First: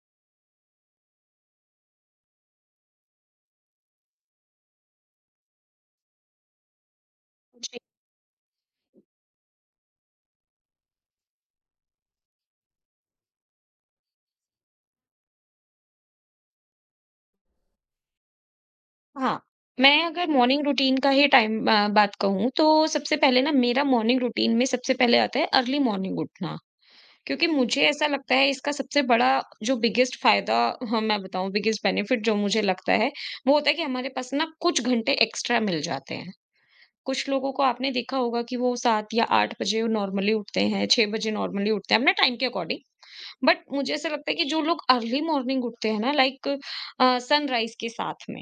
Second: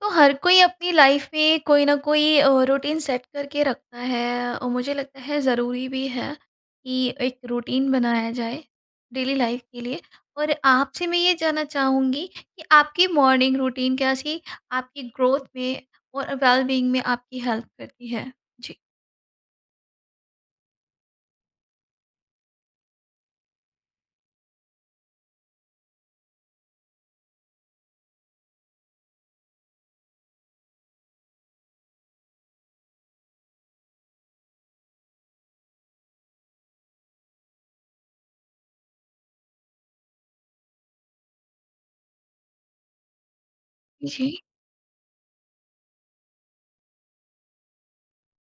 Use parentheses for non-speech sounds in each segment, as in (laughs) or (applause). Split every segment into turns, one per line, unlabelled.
तो हर कोई अपनी लाइफ में कोई ना कोई रूटीन सेट करके रखता है और मुझे लगता है ज़रूरी भी है कि एक
जी,
रूटीन बनाया जाए डेली लाइफ के लिए। और आपसे मैं ये जानना चाहूँगी कि आपकी मॉर्निंग रूटीन कैसी आपकी ग्रोथ में और वेलबींग में आपकी हेल्प करती है। जी
हाँ। मैं अगर मॉर्निंग रूटीन का ही टाइम बात कहूँ तो सबसे पहले ना मेरा मॉर्निंग रूटीन में सबसे पहले आता है अर्ली मॉर्निंग उठना। क्योंकि मुझे ऐसा लगता है इसका सबसे बड़ा जो बिगेस्ट फ़ायदा, हाँ, मैं बताऊँ बिगेस्ट बेनिफिट जो मुझे लगता है, वो होता है कि हमारे पास ना कुछ घंटे एक्स्ट्रा मिल जाते हैं। कुछ लोगों को आपने देखा होगा कि वो 7 या 8 बजे नॉर्मली उठते हैं, 6 बजे नॉर्मली उठते हैं, अपने टाइम के अकॉर्डिंग। बट मुझे ऐसा
जी
लगता है कि जो लोग अर्ली मॉर्निंग उठते हैं ना, लाइक सनराइज के साथ में,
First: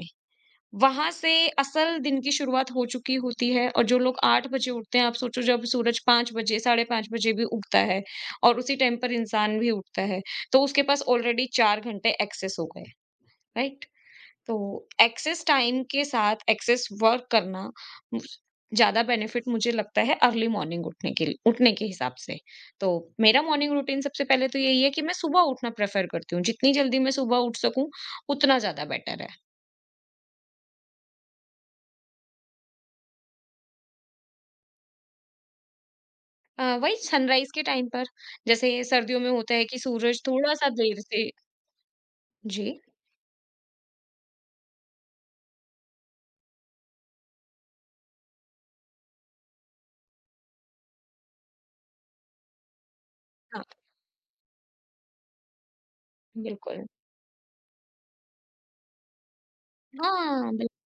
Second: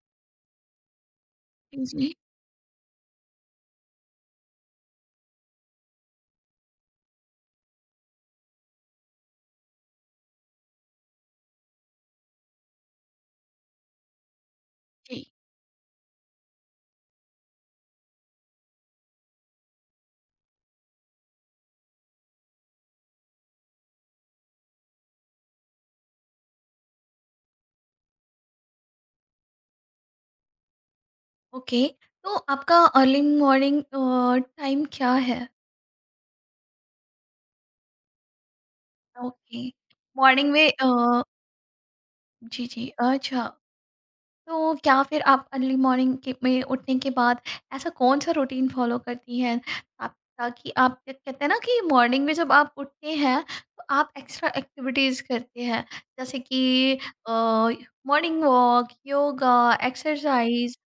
वहां से
जी
असल
जी
दिन की शुरुआत हो चुकी होती है। और जो लोग आठ बजे उठते हैं, आप सोचो जब सूरज पांच बजे, साढ़े पांच बजे भी उगता है और उसी टाइम पर इंसान भी उठता है, तो उसके पास ऑलरेडी चार घंटे एक्सेस हो गए, राइट? तो
जी।
एक्सेस टाइम के साथ एक्सेस वर्क करना, मुझ- ज्यादा बेनिफिट मुझे लगता है अर्ली मॉर्निंग उठने के लिए, उठने के हिसाब से। तो मेरा मॉर्निंग रूटीन सबसे पहले तो यही है कि मैं सुबह उठना प्रेफर करती हूँ। जितनी जल्दी मैं सुबह उठ सकूं, उतना ज्यादा बेटर है।
ओके, तो आपका अर्ली मॉर्निंग टाइम क्या है?
वही सनराइज के टाइम पर, जैसे सर्दियों में होता
ओके।
है कि सूरज
मॉर्निंग
थोड़ा
में
सा देर से।
जी
जी,
जी अच्छा। तो क्या फिर आप अर्ली मॉर्निंग के में उठने के बाद ऐसा कौन सा रूटीन फॉलो करती हैं आप, ताकि आप क्या कहते हैं ना कि मॉर्निंग में जब आप उठते हैं
हाँ,
तो आप एक्स्ट्रा एक्टिविटीज़ करते हैं, जैसे कि
बिल्कुल,
मॉर्निंग वॉक, योगा,
हाँ,
एक्सरसाइज।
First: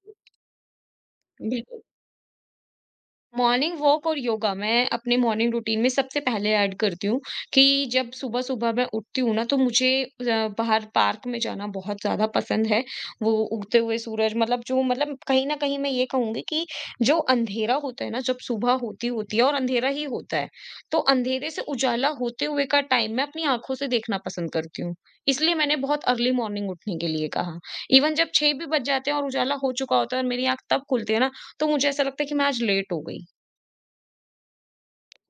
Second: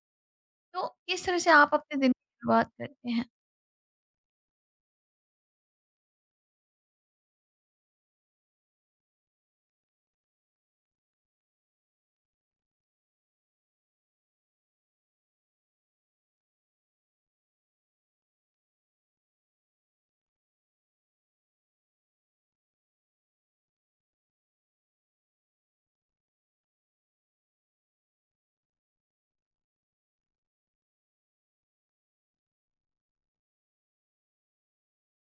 तो किस तरह से आप
बिल्कुल।
अपने दिन की शुरुआत करते हैं?
मॉर्निंग वॉक और योगा मैं अपने मॉर्निंग रूटीन में सबसे पहले ऐड करती हूँ कि जब सुबह-सुबह मैं उठती हूँ ना, तो मुझे बाहर पार्क में जाना बहुत ज़्यादा पसंद है। वो उगते हुए सूरज, मतलब जो, मतलब कहीं न कहीं मैं ये कहूँगी कि जो अंधेरा होता है ना, जब सुबह होती-होती है और अंधेरा ही होता है, तो अंधेरे से उजाला होते हुए का टाइम मैं अपनी आँखों से देखना पसंद करती हूँ। इसलिए मैंने बहुत अर्ली मॉर्निंग उठने के लिए कहा। इवन जब 6 भी बज जाते हैं और उजाला हो चुका होता है और मेरी आँख तब खुलती है ना, तो मुझे ऐसा लगता है कि मैं आज लेट हो गई।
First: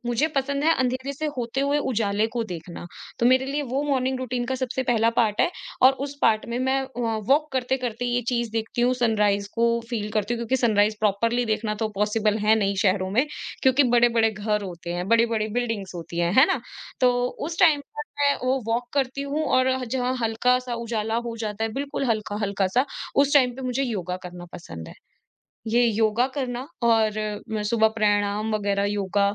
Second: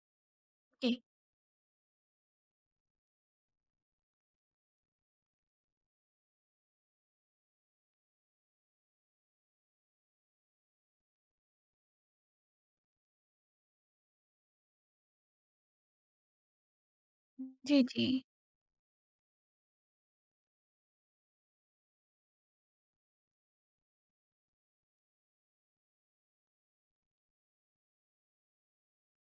मुझे पसंद है
ओके।
अंधेरे से होते हुए उजाले को देखना। तो मेरे लिए वो मॉर्निंग रूटीन का सबसे पहला पार्ट है। और उस पार्ट में मैं वॉक करते-करते ये चीज़ देखती हूँ, सनराइज़ को फ़ील करती हूँ, क्योंकि सनराइज़ प्रॉपरली देखना तो पॉसिबल है नहीं शहरों में, क्योंकि बड़े-बड़े घर होते हैं, बड़ी-बड़ी बिल्डिंग्स होती हैं, है ना? तो उस
जी
टाइम पर
जी
मैं वो वॉक करती हूँ और जहाँ हल्का-सा उजाला हो जाता है, बिल्कुल हल्का-हल्का सा, उस टाइम पे मुझे योगा करना पसंद है। ये योगा करना और मैं सुबह प्राणायाम वगैरह, योगा,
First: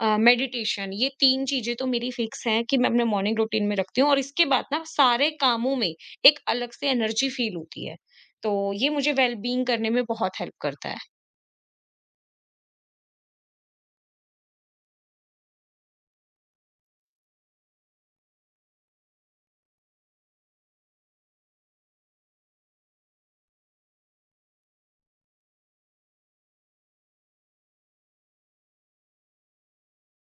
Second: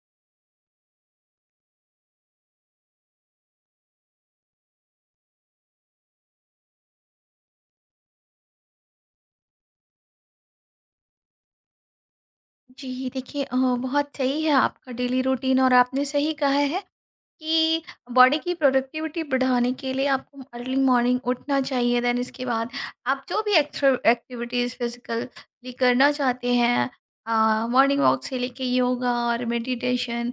मेडिटेशन, ये तीन चीजें तो मेरी फिक्स हैं कि मैं अपने मॉर्निंग रूटीन में रखती हूँ। और इसके बाद ना सारे कामों में एक अलग से एनर्जी फील होती है। तो ये मुझे वेलबींग करने में बहुत हेल्प करता है।
जी, देखिए बहुत सही है आपका डेली रूटीन और आपने सही कहा है कि बॉडी की प्रोडक्टिविटी बढ़ाने के लिए आपको अर्ली मॉर्निंग उठना चाहिए। देन इसके बाद आप जो भी एक्स्ट्रा एक्टिविटीज़ फिजिकली करना चाहते हैं, मॉर्निंग वॉक से लेके योगा और मेडिटेशन,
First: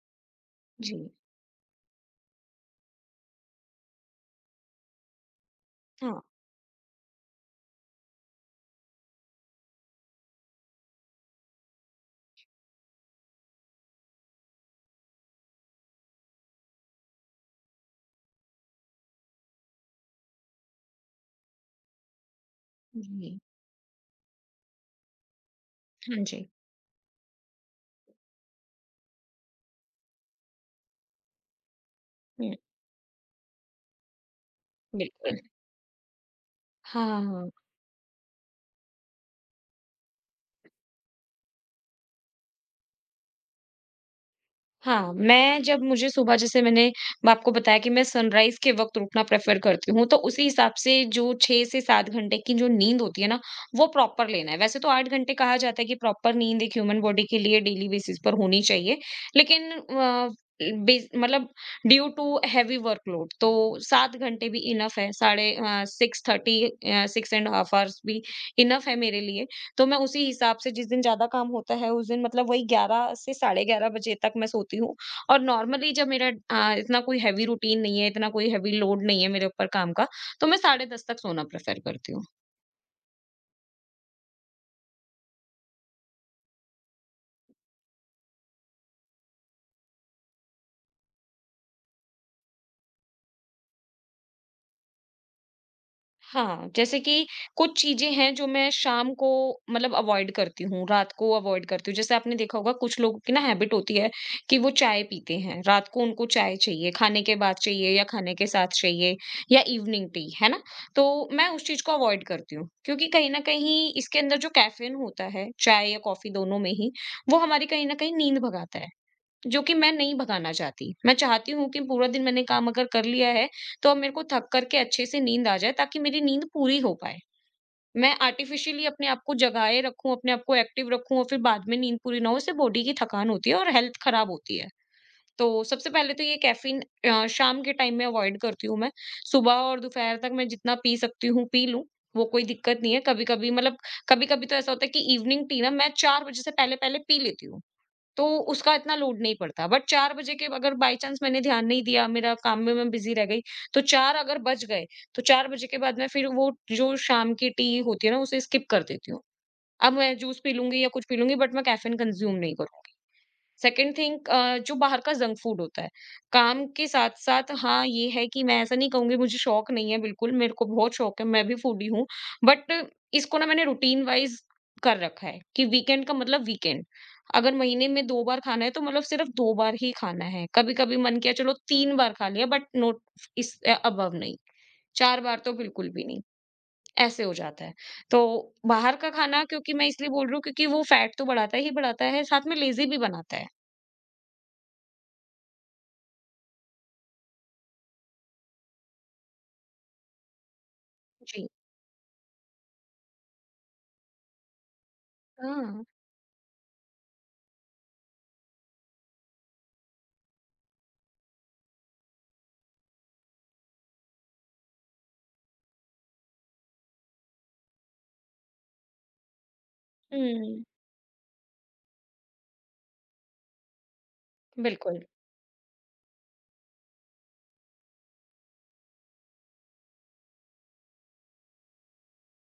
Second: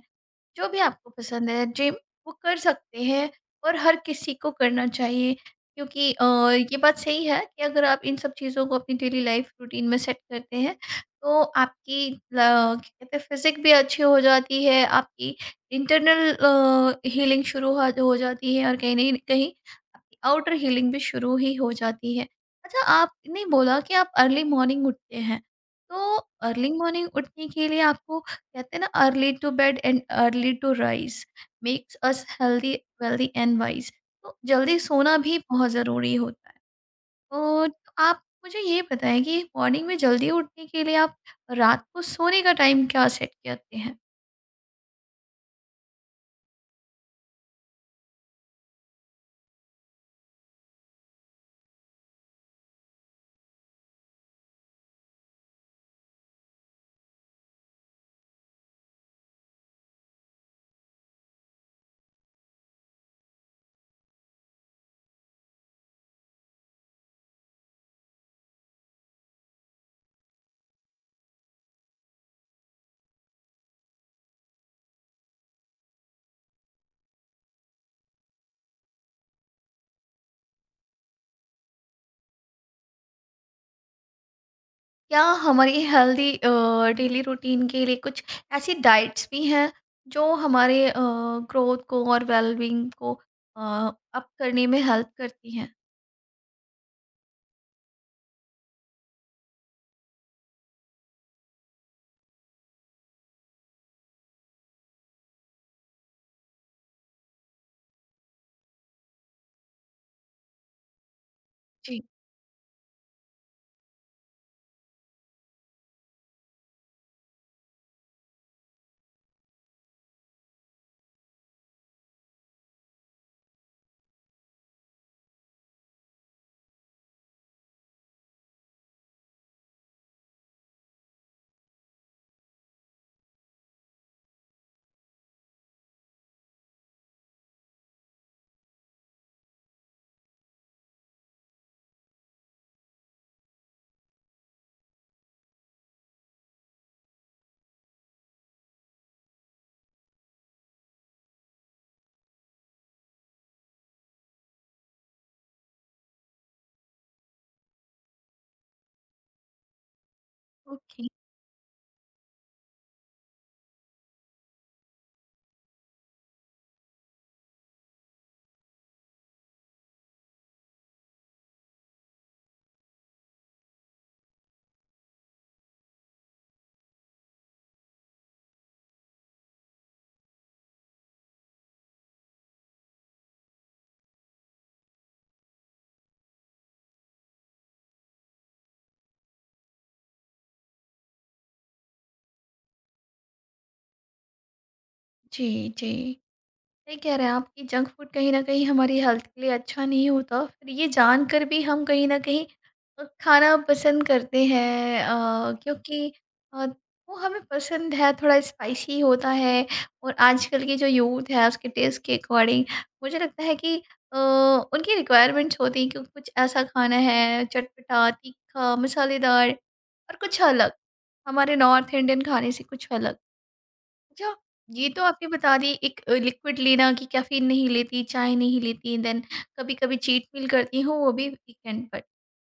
जो भी
जी,
आपको पसंद है, जिम, वो कर सकते हैं और हर किसी को करना चाहिए। क्योंकि
हाँ,
ये बात सही है कि अगर आप इन सब चीज़ों को अपनी डेली लाइफ रूटीन में सेट करते हैं, तो आपकी क्या कहते हैं, फिजिक भी अच्छी हो जाती है, आपकी इंटरनल हीलिंग शुरू हो जाती है और कहीं नहीं कहीं आपकी आउटर हीलिंग भी शुरू ही हो जाती है। अच्छा,
जी,
आपने बोला कि आप अर्ली मॉर्निंग उठते हैं, तो
हाँ, जी,
अर्ली मॉर्निंग उठने के लिए आपको, कहते हैं ना, early to bed and early to rise, makes us
hmm,
healthy, wealthy and wise. तो जल्दी सोना भी
बिल्कुल,
बहुत ज़रूरी होता है।
हाँ।
तो आप मुझे ये बताएं कि मॉर्निंग में जल्दी उठने के लिए आप रात को सोने का टाइम क्या सेट करते हैं?
हाँ, मैं जब, मुझे सुबह, जैसे मैंने मैं आपको बताया कि मैं सनराइज़ के वक़्त उठना प्रेफ़र करती हूँ, तो उसी हिसाब से जो 6 से 7 घंटे की जो नींद होती है ना, वो प्रॉपर लेना है। वैसे तो 8 घंटे कहा जाता है कि प्रॉपर नींद एक ह्यूमन बॉडी के लिए डेली बेसिस पर होनी चाहिए, लेकिन बेस मतलब ड्यू टू हेवी वर्कलोड तो 7 घंटे भी इनफ़ है, साढ़े 6:30, 6 एंड हाफ आवर्स भी इनफ़ है मेरे लिए। तो मैं उसी हिसाब से, जिस दिन ज़्यादा काम होता है, उस दिन मतलब वही 11 से साढ़े 11 बजे तक मैं सोती हूँ। और नॉर्मली जब मेरा इतना कोई हेवी रूटीन नहीं है, इतना कोई हेवी लोड नहीं है मेरे ऊपर काम का, तो मैं साढ़े 10 तक सोना प्रेफ़र करती हूँ।
क्या हमारी हेल्दी डेली रूटीन के लिए कुछ ऐसी डाइट्स भी हैं जो हमारे ग्रोथ को और वेलबींग को अप करने में हेल्प करती हैं?
हाँ, जैसे कि कुछ चीज़ें हैं जो मैं शाम को, मतलब अवॉइड करती हूँ, रात को अवॉइड करती हूँ। जैसे आपने देखा होगा, कुछ लोगों की ना हैबिट होती है कि वो चाय पीते हैं, रात को उनको चाय चाहिए, खाने के बाद चाहिए या खाने के साथ चाहिए, या इवनिंग टी, है ना? तो मैं उस चीज़ को
जी।
अवॉइड करती हूँ, क्योंकि कहीं न कहीं इसके अंदर जो कैफ़ीन होता है, चाय या कॉफ़ी दोनों में ही, वो हमारी कहीं न कहीं नींद भगाता है। जो कि मैं नहीं भगाना चाहती। मैं चाहती हूँ कि पूरा दिन मैंने काम अगर कर लिया है, तो अब मेरे को थक कर के अच्छे से नींद आ जाए, ताकि मेरी नींद पूरी हो पाए। मैं आर्टिफ़िशियली अपने आप को जगाए रखूँ, अपने आप को एक्टिव रखूँ और फिर बाद में नींद पूरी ना हो, इससे बॉडी की थकान होती है और हेल्थ ख़राब होती है। तो सबसे पहले तो ये कैफ़ीन शाम के टाइम में अवॉइड करती हूँ मैं। सुबह और दोपहर तक मैं जितना पी सकती हूँ, पी लूँ, वो कोई दिक्कत नहीं है। कभी-कभी मतलब, कभी-कभी तो ऐसा होता है कि इवनिंग टी ना मैं 4 बजे से पहले-पहले पी लेती हूँ। तो उसका इतना लोड नहीं पड़ता। बट 4 बजे के अगर बाय चांस मैंने ध्यान नहीं दिया, मेरा काम में मैं बिज़ी रह गई, तो 4 अगर बज गए, तो 4 बजे के बाद मैं फिर वो जो शाम की टी होती है ना, उसे स्किप कर देती हूँ। अब मैं जूस पी लूँगी या कुछ
ओके।
पी लूँगी, बट मैं कैफ़ीन कंज़्यूम नहीं करूँगी। सेकंड थिंग, जो बाहर का जंक फूड होता है, काम के साथ साथ, हाँ, ये है कि मैं ऐसा नहीं कहूंगी मुझे शौक नहीं है, बिल्कुल, मेरे को बहुत शौक है, मैं भी फूडी हूँ, बट इसको ना मैंने रूटीन वाइज कर रखा है कि वीकेंड का मतलब वीकेंड। अगर महीने में दो बार खाना है, तो मतलब सिर्फ दो बार ही खाना है। कभी कभी मन किया, चलो तीन बार खा लिया, बट नोट इस अबव, नहीं, चार बार तो बिल्कुल भी नहीं। ऐसे हो जाता है। तो बाहर का खाना, क्योंकि मैं इसलिए बोल रही हूँ क्योंकि वो फैट तो बढ़ाता ही बढ़ाता है, साथ में लेजी भी बनाता है।
जी जी, सही कह रहे हैं आप कि जंक फूड कहीं न कहीं हमारी हेल्थ के लिए अच्छा नहीं होता। फिर ये जानकर
जी,
भी हम कहीं न कहीं खाना पसंद करते हैं,
हाँ।
क्योंकि अ, वो हमें पसंद है, थोड़ा स्पाइसी होता है और आजकल की जो यूथ है उसके टेस्ट के अकॉर्डिंग मुझे लगता है कि अ, उनकी रिक्वायरमेंट्स होती हैं कि कुछ ऐसा खाना है चटपटा, तीखा, मसालेदार और कुछ
हुँ,
अलग। हमारे नॉर्थ इंडियन खाने से कुछ अलग। अच्छा, ये
बिल्कुल,
तो आपने बता दी एक लिक्विड लेना कि कैफ़ीन नहीं लेती, चाय नहीं लेती, देन कभी-कभी चीट मील करती हूँ, वो भी वीकेंड पर।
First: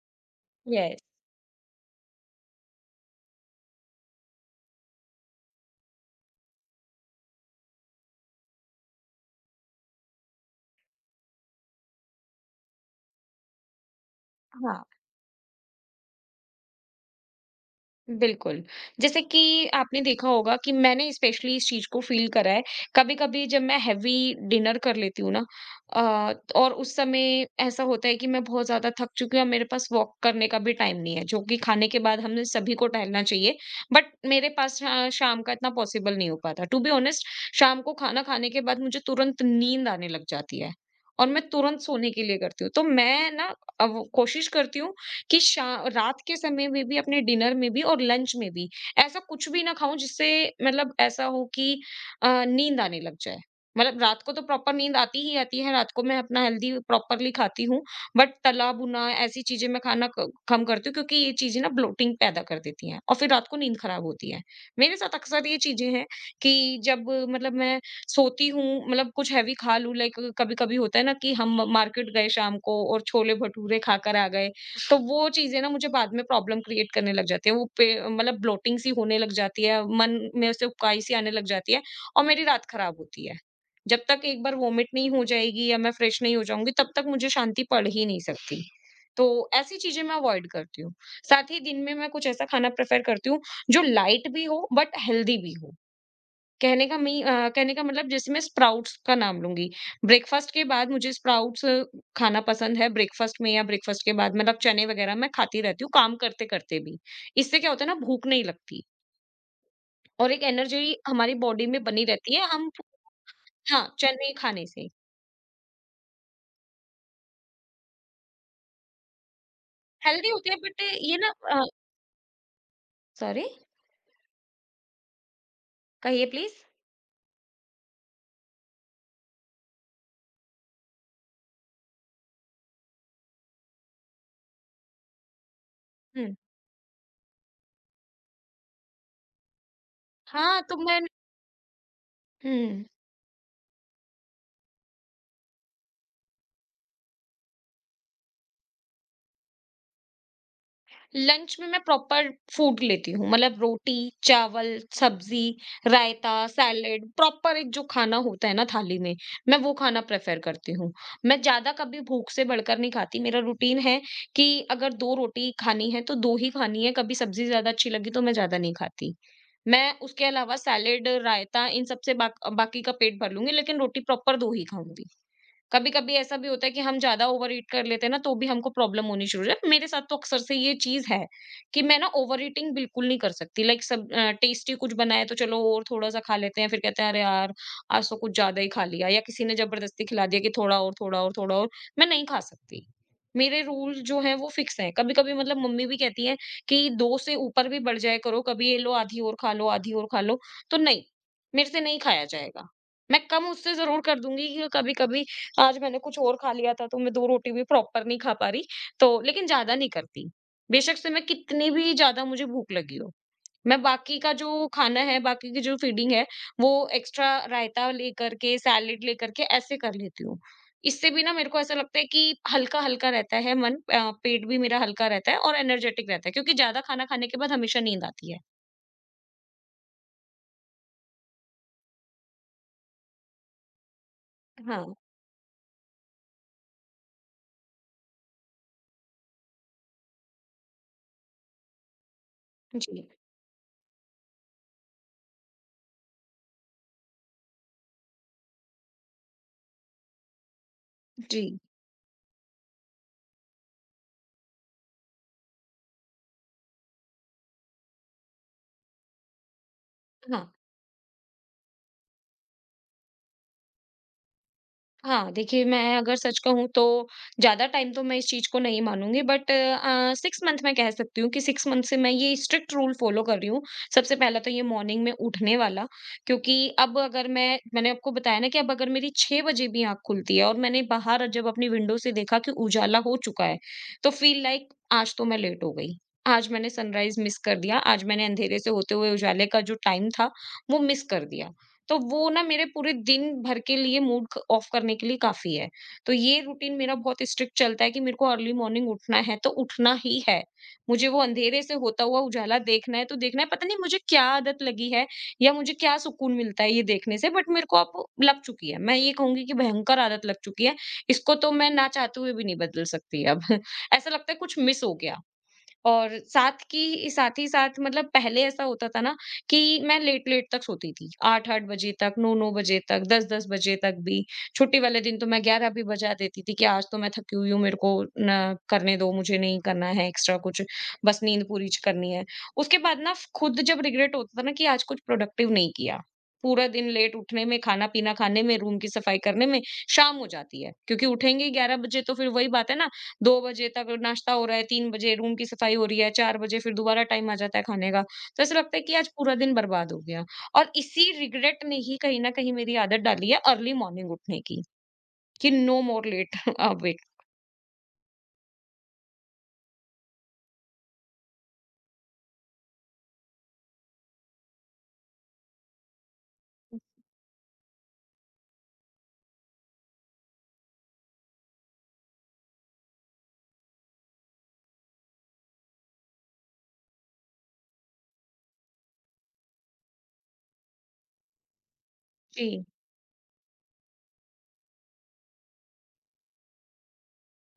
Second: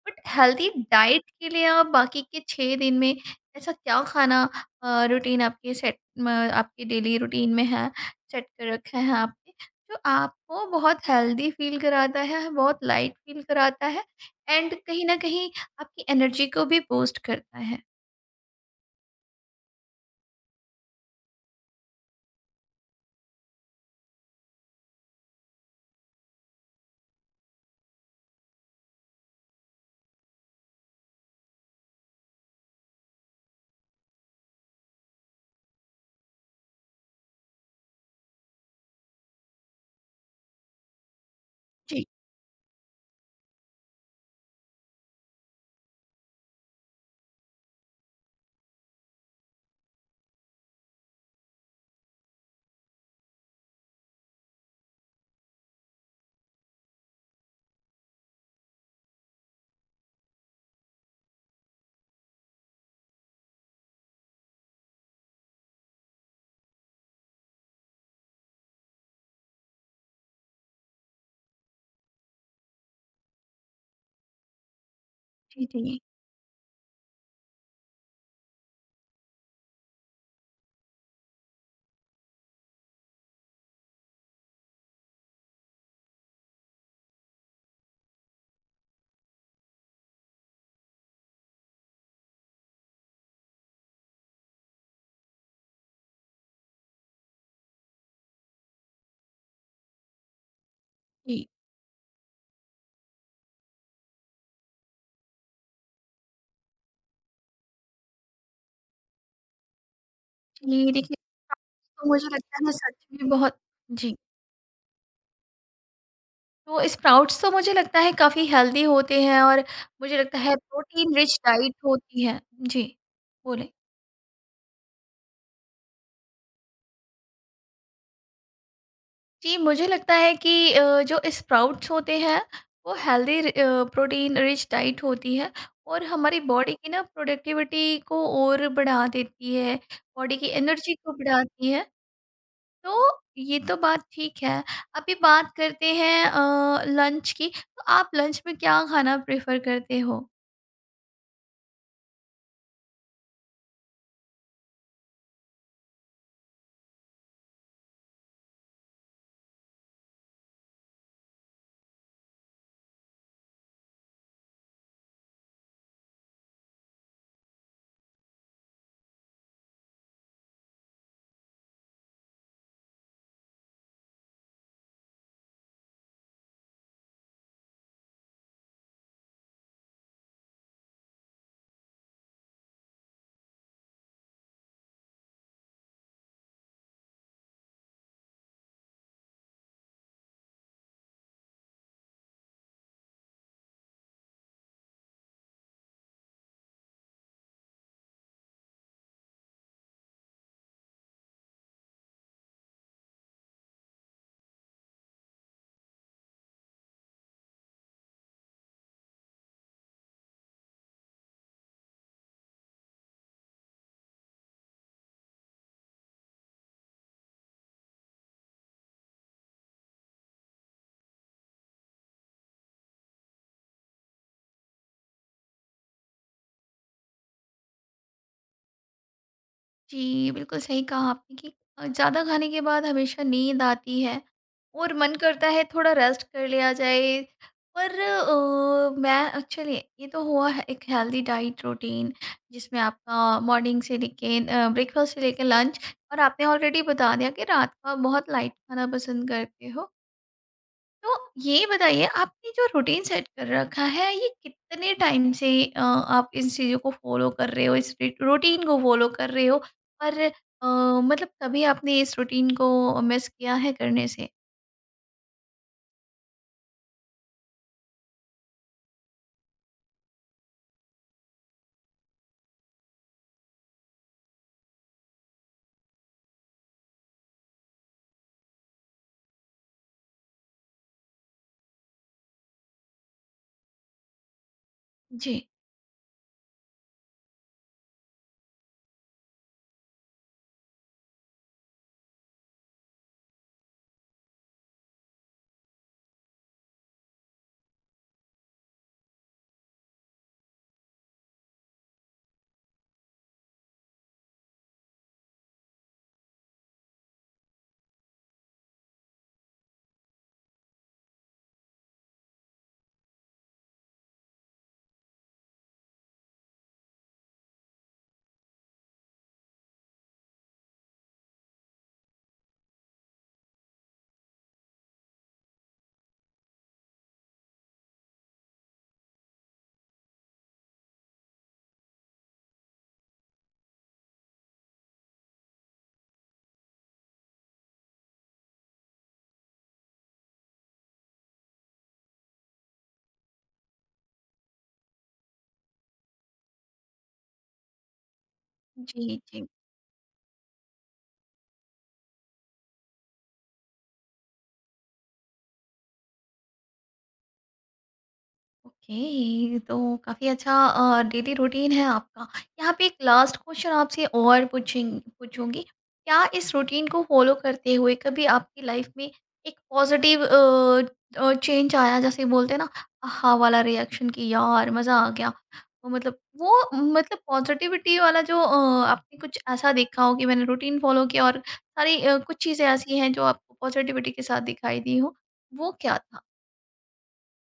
But healthy
yes.
डाइट के लिए आप बाकी के 6 दिन में ऐसा क्या खाना, रूटीन आपके सेट, म आपके डेली रूटीन में है, सेट कर रखा है आपने, जो आपको बहुत हेल्दी फ़ील कराता है, बहुत लाइट फ़ील कराता है एंड
हाँ,
कहीं न कहीं आपकी एनर्जी को भी बूस्ट करता है?
बिल्कुल। जैसे कि आपने देखा होगा, कि मैंने स्पेशली इस चीज़ को फ़ील करा है। कभी-कभी जब मैं हेवी डिनर कर लेती हूँ ना, अ, और उस समय ऐसा होता है कि मैं बहुत ज़्यादा थक चुकी हूँ और मेरे पास वॉक करने का भी टाइम नहीं है, जो कि खाने के बाद हमने सभी को टहलना चाहिए। बट मेरे पास शाम का इतना पॉसिबल नहीं हो पाता। टू बी ऑनेस्ट, शाम को खाना खाने के बाद मुझे तुरंत नींद आने लग जाती है और मैं तुरंत
जी।
सोने के लिए करती हूँ। तो मैं ना अब कोशिश करती हूँ कि शा रात के समय में भी, अपने डिनर में भी और लंच में भी, ऐसा कुछ भी ना खाऊं, जिससे मतलब ऐसा हो कि नींद आने लग जाए। मतलब रात को तो प्रॉपर नींद आती ही आती है, रात को मैं अपना हेल्दी प्रॉपरली खाती हूँ, बट तला भुना ऐसी चीजें मैं खाना कम करती हूँ, क्योंकि ये चीजें ना ब्लोटिंग पैदा कर देती हैं और फिर रात को नींद खराब होती है। मेरे साथ अक्सर ये चीजें हैं कि जब, मतलब मैं सोती हूँ, मतलब कुछ हैवी खा लूं, लाइक कभी कभी होता है ना कि हम मार्केट गए शाम को और छोले भटूरे खाकर आ गए, तो वो चीज़ें
जी,
ना
जी,
मुझे
जी,
बाद में प्रॉब्लम क्रिएट करने लग जाती है। वो पे मतलब ब्लोटिंग सी होने लग जाती है, मन में से उबकाई सी आने लग जाती है और मेरी रात खराब होती है। जब तक एक बार वॉमिट नहीं हो जाएगी या मैं फ्रेश नहीं हो जाऊँगी, तब तक मुझे शांति पड़ ही नहीं सकती। तो ऐसी चीज़ें मैं अवॉइड करती हूँ। साथ ही दिन में मैं कुछ ऐसा खाना प्रेफ़र करती हूँ जो लाइट भी हो बट हेल्दी भी हो। कहने का मतलब जैसे मैं स्प्राउट्स का नाम लूँगी। ब्रेकफ़ास्ट के बाद मुझे
जी।
स्प्राउट्स खाना पसंद है, ब्रेकफ़ास्ट में या ब्रेकफ़ास्ट के बाद, मतलब चने वग़ैरह मैं खाती रहती हूँ, काम करते-करते भी। इससे क्या होता है ना, भूख नहीं लगती और एक
जी,
एनर्जी
देखिए,
हमारी बॉडी में बनी
तो मुझे
रहती है।
लगता
हम,
है सच में बहुत।
हाँ,
जी।
चने खाने से।
तो स्प्राउट्स तो मुझे लगता है काफ़ी हेल्दी होते हैं और मुझे
हेल्दी
लगता
होते
है
हैं, बट
प्रोटीन
ये ना
रिच
अ,
डाइट होती है। जी,
सॉरी?
बोलें।
कहिए प्लीज़?
जी, मुझे लगता है कि जो स्प्राउट्स होते हैं वो हेल्दी प्रोटीन रिच डाइट होती है और
हुँ।
हमारी बॉडी की ना प्रोडक्टिविटी को और बढ़ा देती है, बॉडी की
हाँ, तो
एनर्जी
मैं
को बढ़ाती है।
हुँ।
तो ये तो बात ठीक है। अभी बात करते हैं लंच की, तो आप लंच में क्या खाना प्रेफ़र करते हो?
लंच में मैं प्रॉपर फूड लेती हूँ, मतलब रोटी, चावल, सब्जी, रायता, सैलेड, प्रॉपर एक जो खाना होता है ना थाली में, मैं वो खाना प्रेफर करती हूँ। मैं ज्यादा कभी भूख से बढ़कर नहीं खाती। मेरा रूटीन है कि अगर दो रोटी खानी है तो दो ही खानी है। कभी सब्जी ज्यादा अच्छी लगी तो मैं ज्यादा नहीं खाती। मैं उसके अलावा सैलेड, रायता, इन सबसे बाकी का पेट भर लूंगी, लेकिन रोटी प्रॉपर दो ही खाऊंगी। कभी कभी ऐसा भी होता है कि हम ज्यादा ओवर ईट कर लेते हैं ना, तो भी हमको प्रॉब्लम होनी शुरू हो जाती है। मेरे साथ तो अक्सर से ये चीज है कि मैं ना ओवर ईटिंग बिल्कुल नहीं कर सकती। लाइक सब टेस्टी कुछ बनाए तो चलो और थोड़ा सा खा लेते हैं, फिर कहते हैं अरे यार आज तो कुछ ज्यादा ही खा लिया, या किसी ने जबरदस्ती खिला दिया कि थोड़ा और थोड़ा और थोड़ा और, मैं नहीं खा सकती। मेरे रूल जो है वो फिक्स हैं। कभी कभी मतलब मम्मी भी कहती है कि दो से ऊपर भी बढ़ जाया करो, कभी ये लो आधी और खा लो, आधी और खा लो, तो नहीं, मेरे से नहीं खाया जाएगा। मैं कम उससे जरूर कर दूंगी कि कभी कभी आज मैंने कुछ और खा लिया था तो मैं 2 रोटी भी प्रॉपर नहीं खा पा रही, तो लेकिन ज़्यादा नहीं करती। बेशक से मैं कितनी भी ज़्यादा मुझे भूख लगी हो, मैं बाकी का जो खाना है, बाकी की जो फीडिंग है, वो एक्स्ट्रा रायता लेकर के, सैलेड लेकर के ऐसे कर लेती हूँ। इससे भी ना मेरे को ऐसा लगता है कि हल्का-हल्का रहता है मन, पेट भी मेरा हल्का रहता है और एनर्जेटिक रहता है, क्योंकि ज़्यादा खाना खाने के बाद हमेशा नींद आती है।
जी, बिल्कुल सही कहा आपने कि ज़्यादा खाने के बाद हमेशा नींद आती है और
हाँ।
मन करता है थोड़ा रेस्ट कर लिया जाए। पर मैं एक्चुअली, ये तो हुआ है एक हेल्दी डाइट रूटीन जिसमें
जी।
आपका मॉर्निंग से लेके ब्रेकफ़ास्ट से लेके लंच, और आपने ऑलरेडी बता दिया कि रात का बहुत लाइट खाना पसंद करते हो। तो
जी।
ये बताइए, आपने जो रूटीन सेट कर रखा है ये कितने टाइम से आप इन चीज़ों को फॉलो कर रहे हो, इस रूटीन को फॉलो कर रहे हो और
हाँ।
मतलब कभी आपने इस रूटीन को मिस किया है करने से?
हाँ, देखिए, मैं अगर सच कहूँ तो ज़्यादा टाइम तो मैं इस चीज़ को नहीं मानूँगी, बट 6 मंथ, मैं कह सकती हूँ कि 6 मंथ से मैं ये स्ट्रिक्ट रूल फ़ॉलो कर रही हूँ। सबसे पहला तो ये मॉर्निंग में उठने वाला, क्योंकि अब अगर मैंने आपको बताया ना कि अब अगर मेरी 6 बजे भी आँख खुलती है और मैंने बाहर जब अपनी विंडो से देखा कि उजाला हो चुका है, तो फ़ील लाइक आज तो
जी
मैं लेट हो गई। आज मैंने सनराइज़ मिस कर दिया, आज मैंने अंधेरे से होते हुए उजाले का जो टाइम था, वो मिस कर दिया। तो वो ना मेरे पूरे दिन भर के लिए मूड क ऑफ करने के लिए काफ़ी है। तो ये रूटीन मेरा बहुत स्ट्रिक्ट चलता है कि मेरे को अर्ली मॉर्निंग उठना है तो उठना ही है। मुझे वो अंधेरे से होता हुआ उजाला देखना है तो देखना है, पता नहीं मुझे क्या आदत लगी है या मुझे क्या सुकून मिलता है ये देखने से, बट मेरे को अब लग चुकी है। मैं ये कहूँगी कि भयंकर आदत लग चुकी है। इसको तो मैं ना चाहते हुए भी नहीं बदल सकती अब। (laughs) ऐसा लगता है कुछ मिस हो गया। और साथ की साथ ही साथ मतलब पहले ऐसा होता था ना कि मैं लेट लेट तक सोती थी, 8-8 बजे तक, 9-9 बजे तक, 10-10 बजे तक भी। छुट्टी वाले दिन तो मैं 11 भी बजा देती थी कि आज तो मैं थकी हुई हूँ, मेरे को ना करने दो, मुझे नहीं करना है एक्स्ट्रा कुछ, बस नींद पूरी ज करनी है। उसके बाद ना खुद जब रिग्रेट होता था ना कि आज कुछ प्रोडक्टिव नहीं किया, पूरा दिन लेट उठने में, खाना पीना खाने में, रूम की सफाई करने में शाम हो जाती है, क्योंकि उठेंगे 11 बजे तो फिर वही बात है ना, 2 बजे तक नाश्ता हो रहा है, 3 बजे रूम की सफाई हो रही है, 4 बजे फिर दोबारा टाइम आ जाता है खाने का। तो ऐसा लगता है कि आज
जी
पूरा
जी।
दिन बर्बाद हो गया, और इसी रिग्रेट ने ही कहीं न कहीं मेरी आदत डाली है अर्ली मॉर्निंग उठने की, कि no more late awake. (laughs)
Okay, तो काफ़ी अच्छा डेली रूटीन है आपका। यहाँ पे एक लास्ट क्वेश्चन आपसे और पूछेंगी, पूछूंगी, क्या इस रूटीन को फॉलो करते हुए कभी आपकी लाइफ में एक पॉजिटिव चेंज आया, जैसे बोलते हैं ना, आहा वाला रिएक्शन कि यार मज़ा आ गया, वो मतलब पॉजिटिविटी वाला, जो आपने कुछ ऐसा देखा हो कि मैंने रूटीन फॉलो किया और सारी कुछ चीज़ें
जी।
ऐसी हैं जो आपको पॉजिटिविटी के साथ दिखाई दी हो, वो क्या था?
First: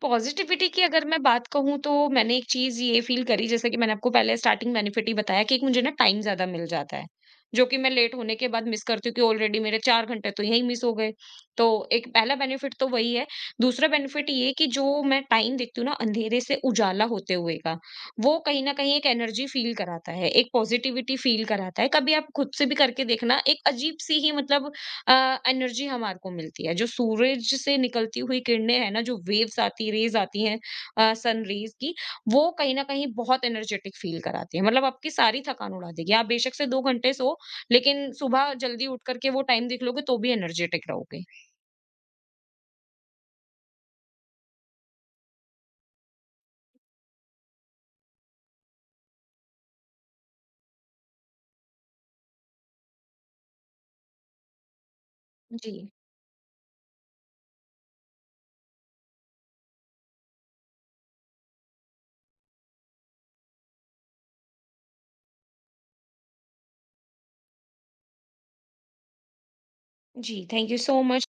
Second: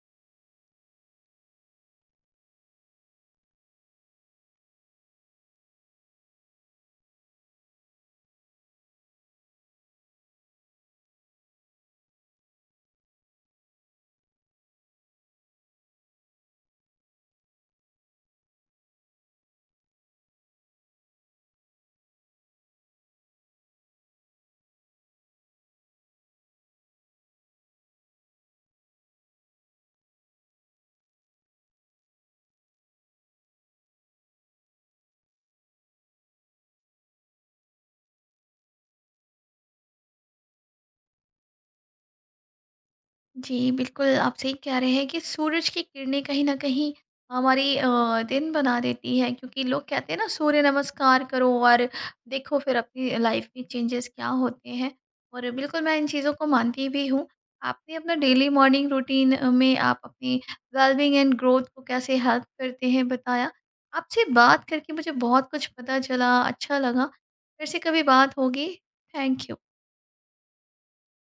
पॉज़िटिविटी की अगर मैं बात कहूँ तो मैंने एक चीज़ ये फ़ील करी, जैसे कि मैंने आपको पहले स्टार्टिंग बेनिफिट ही बताया कि एक मुझे ना टाइम ज़्यादा मिल जाता है, जो कि मैं लेट होने के बाद मिस करती हूँ, कि ऑलरेडी मेरे 4 घंटे तो यहीं मिस हो गए। तो एक पहला बेनिफिट तो वही है, दूसरा बेनिफिट ये कि जो मैं टाइम देखती हूँ ना अंधेरे से उजाला होते हुए का, वो कहीं न कहीं एक एनर्जी फ़ील कराता है, एक पॉज़िटिविटी फ़ील कराता है। कभी आप खुद से भी करके देखना, एक अजीब-सी ही मतलब अ, एनर्जी हमारे को मिलती है। जो सूरज से निकलती हुई किरणें हैं ना, जो वेव्स आती रेज़ आती हैं सन रेज़ की, वो कहीं न कहीं बहुत एनर्जेटिक फ़ील कराती हैं। मतलब आपकी सारी थकान उड़ा देगी। आप बेशक से 2 घंटे सोओ, लेकिन सुबह जल्दी उठ कर के वो टाइम देख लोगे, तो भी एनर्जेटिक रहोगे।
जी, बिल्कुल, आप सही कह रहे हैं कि सूरज की किरणें कहीं न कहीं हमारी दिन बना देती हैं, क्योंकि लोग कहते हैं ना, सूर्य नमस्कार करो और देखो फिर अपनी लाइफ़ में चेंजेस क्या होते हैं। और
जी।
बिल्कुल मैं इन चीज़ों को मानती भी हूँ। आपने अपना डेली मॉर्निंग रूटीन में आप अपनी वेलबीइंग एंड ग्रोथ को कैसे हेल्प करते हैं बताया। आपसे बात करके मुझे बहुत कुछ पता चला, अच्छा लगा। फिर से कभी बात होगी। Thank you.
जी, थैंक यू सो मच।